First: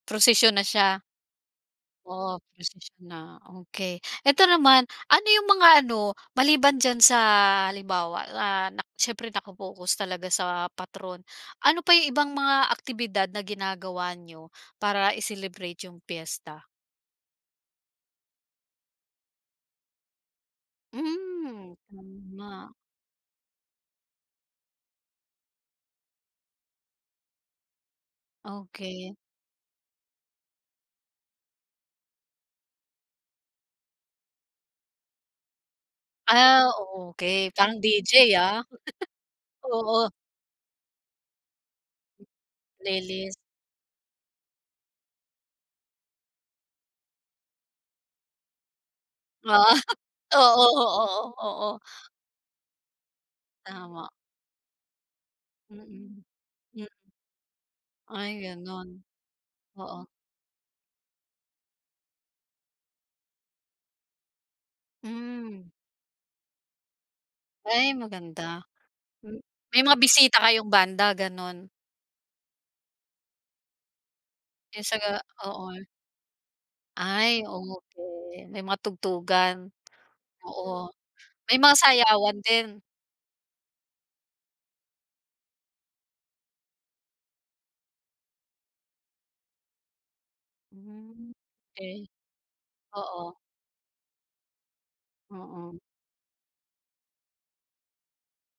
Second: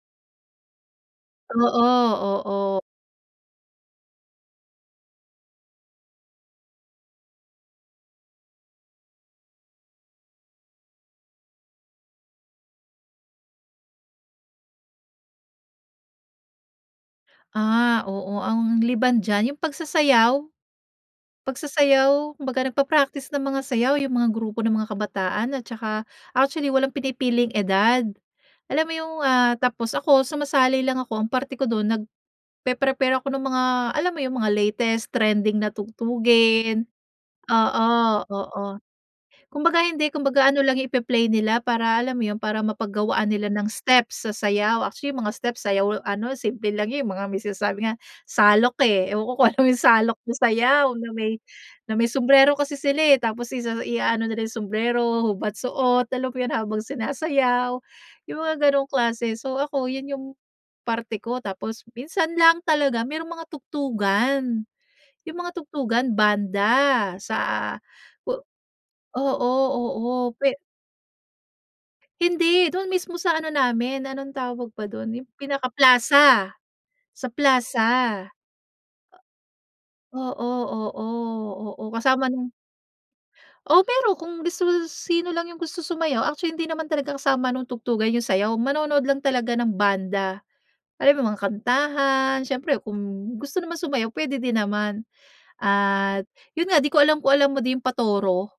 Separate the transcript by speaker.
Speaker 1: Prusisyon na siya.
Speaker 2: Oo,
Speaker 1: Po
Speaker 2: oo.
Speaker 1: prusisyon na, okey. Eto naman, ano yung mga ano, maliban diyan sa halimbawa na, nak syempre naka-focus talaga sa patron, ano pa yung ibang mga aktibidad na ginagawa niyo, para i-celebrate yung piyesta?
Speaker 2: Ah, oo, ang liban diyan, yung pagsasayaw
Speaker 1: Hmm,
Speaker 2: pagsasayaw, kumbaga
Speaker 1: tama.
Speaker 2: nagpa-practice ng mga sayaw yung mga grupo ng mga kabataan at tsaka actually walang pinipiling edad. Alam mo yung,
Speaker 1: Okey.
Speaker 2: ah, tapos ako sumasali lang ako, ang parte ko dun, nagpe-prepare ako nung mga, alam mo yung mga latest trending na
Speaker 1: Ah,
Speaker 2: tugtugin?
Speaker 1: okey parang
Speaker 2: Oo,
Speaker 1: DJ ah, D-J ah.
Speaker 2: oo. Kumbaga hindi,
Speaker 1: Oo.
Speaker 2: kumbaga ano lang yung ipe-play nila para alam mo yun, para mapaggawaan
Speaker 1: Playlist.
Speaker 2: nila ng steps sa sayaw. Actually, yung mga steps sa sayaw ano, simple lang yun, yung mga may sinasabi nga, "salok," eh. Ewan ko kung alam mo yung salok na
Speaker 1: Oo,
Speaker 2: sayaw,
Speaker 1: oo,
Speaker 2: na may
Speaker 1: oo, oo.
Speaker 2: na may sumbrero kasi sila, eh. Tapos isa
Speaker 1: Tama.
Speaker 2: iaano na nila yung sumbrero, hubad, suot,
Speaker 1: Mm.
Speaker 2: alam 'yon, habang
Speaker 1: M
Speaker 2: sinasayaw, yung
Speaker 1: Ay,
Speaker 2: mga
Speaker 1: gano'n.
Speaker 2: gano'ng klase. So ako,
Speaker 1: Oo.
Speaker 2: yun yung parte ko, tapos minsan lang talaga merong mga tugtugan. Yung mga
Speaker 1: Hmm.
Speaker 2: tugtugan, banda sa
Speaker 1: Ay, maganda.
Speaker 2: o
Speaker 1: M
Speaker 2: oo,
Speaker 1: may mga
Speaker 2: oo,
Speaker 1: bisita
Speaker 2: pe
Speaker 1: kayong banda, gano'n?
Speaker 2: Hindi, doon mismo sa ano namin, anong tawag
Speaker 1: Yung
Speaker 2: ba dun,
Speaker 1: saga
Speaker 2: yung
Speaker 1: oo.
Speaker 2: pinaka-plaza, sa
Speaker 1: Ay,
Speaker 2: plaza.
Speaker 1: okey, may mga tugtugan?
Speaker 2: A oo, oo.
Speaker 1: Oo, may mga
Speaker 2: Oo, kasama
Speaker 1: sayawan
Speaker 2: nung
Speaker 1: din?
Speaker 2: Oh, pero kung gusto mo si sino lang yung gusto sumayaw. Actually, hindi naman talaga kasama nung tugtugan yung sayaw, manonood lang talaga ng banda. Alam mo yun,
Speaker 1: Hmm,
Speaker 2: mga
Speaker 1: okey.
Speaker 2: kantahan, siyempre kung
Speaker 1: Oo.
Speaker 2: gusto naman sumayaw, pwede din naman.
Speaker 1: Oo.
Speaker 2: At yun nga, di ko alam kung alam mo din yung, "patoro?"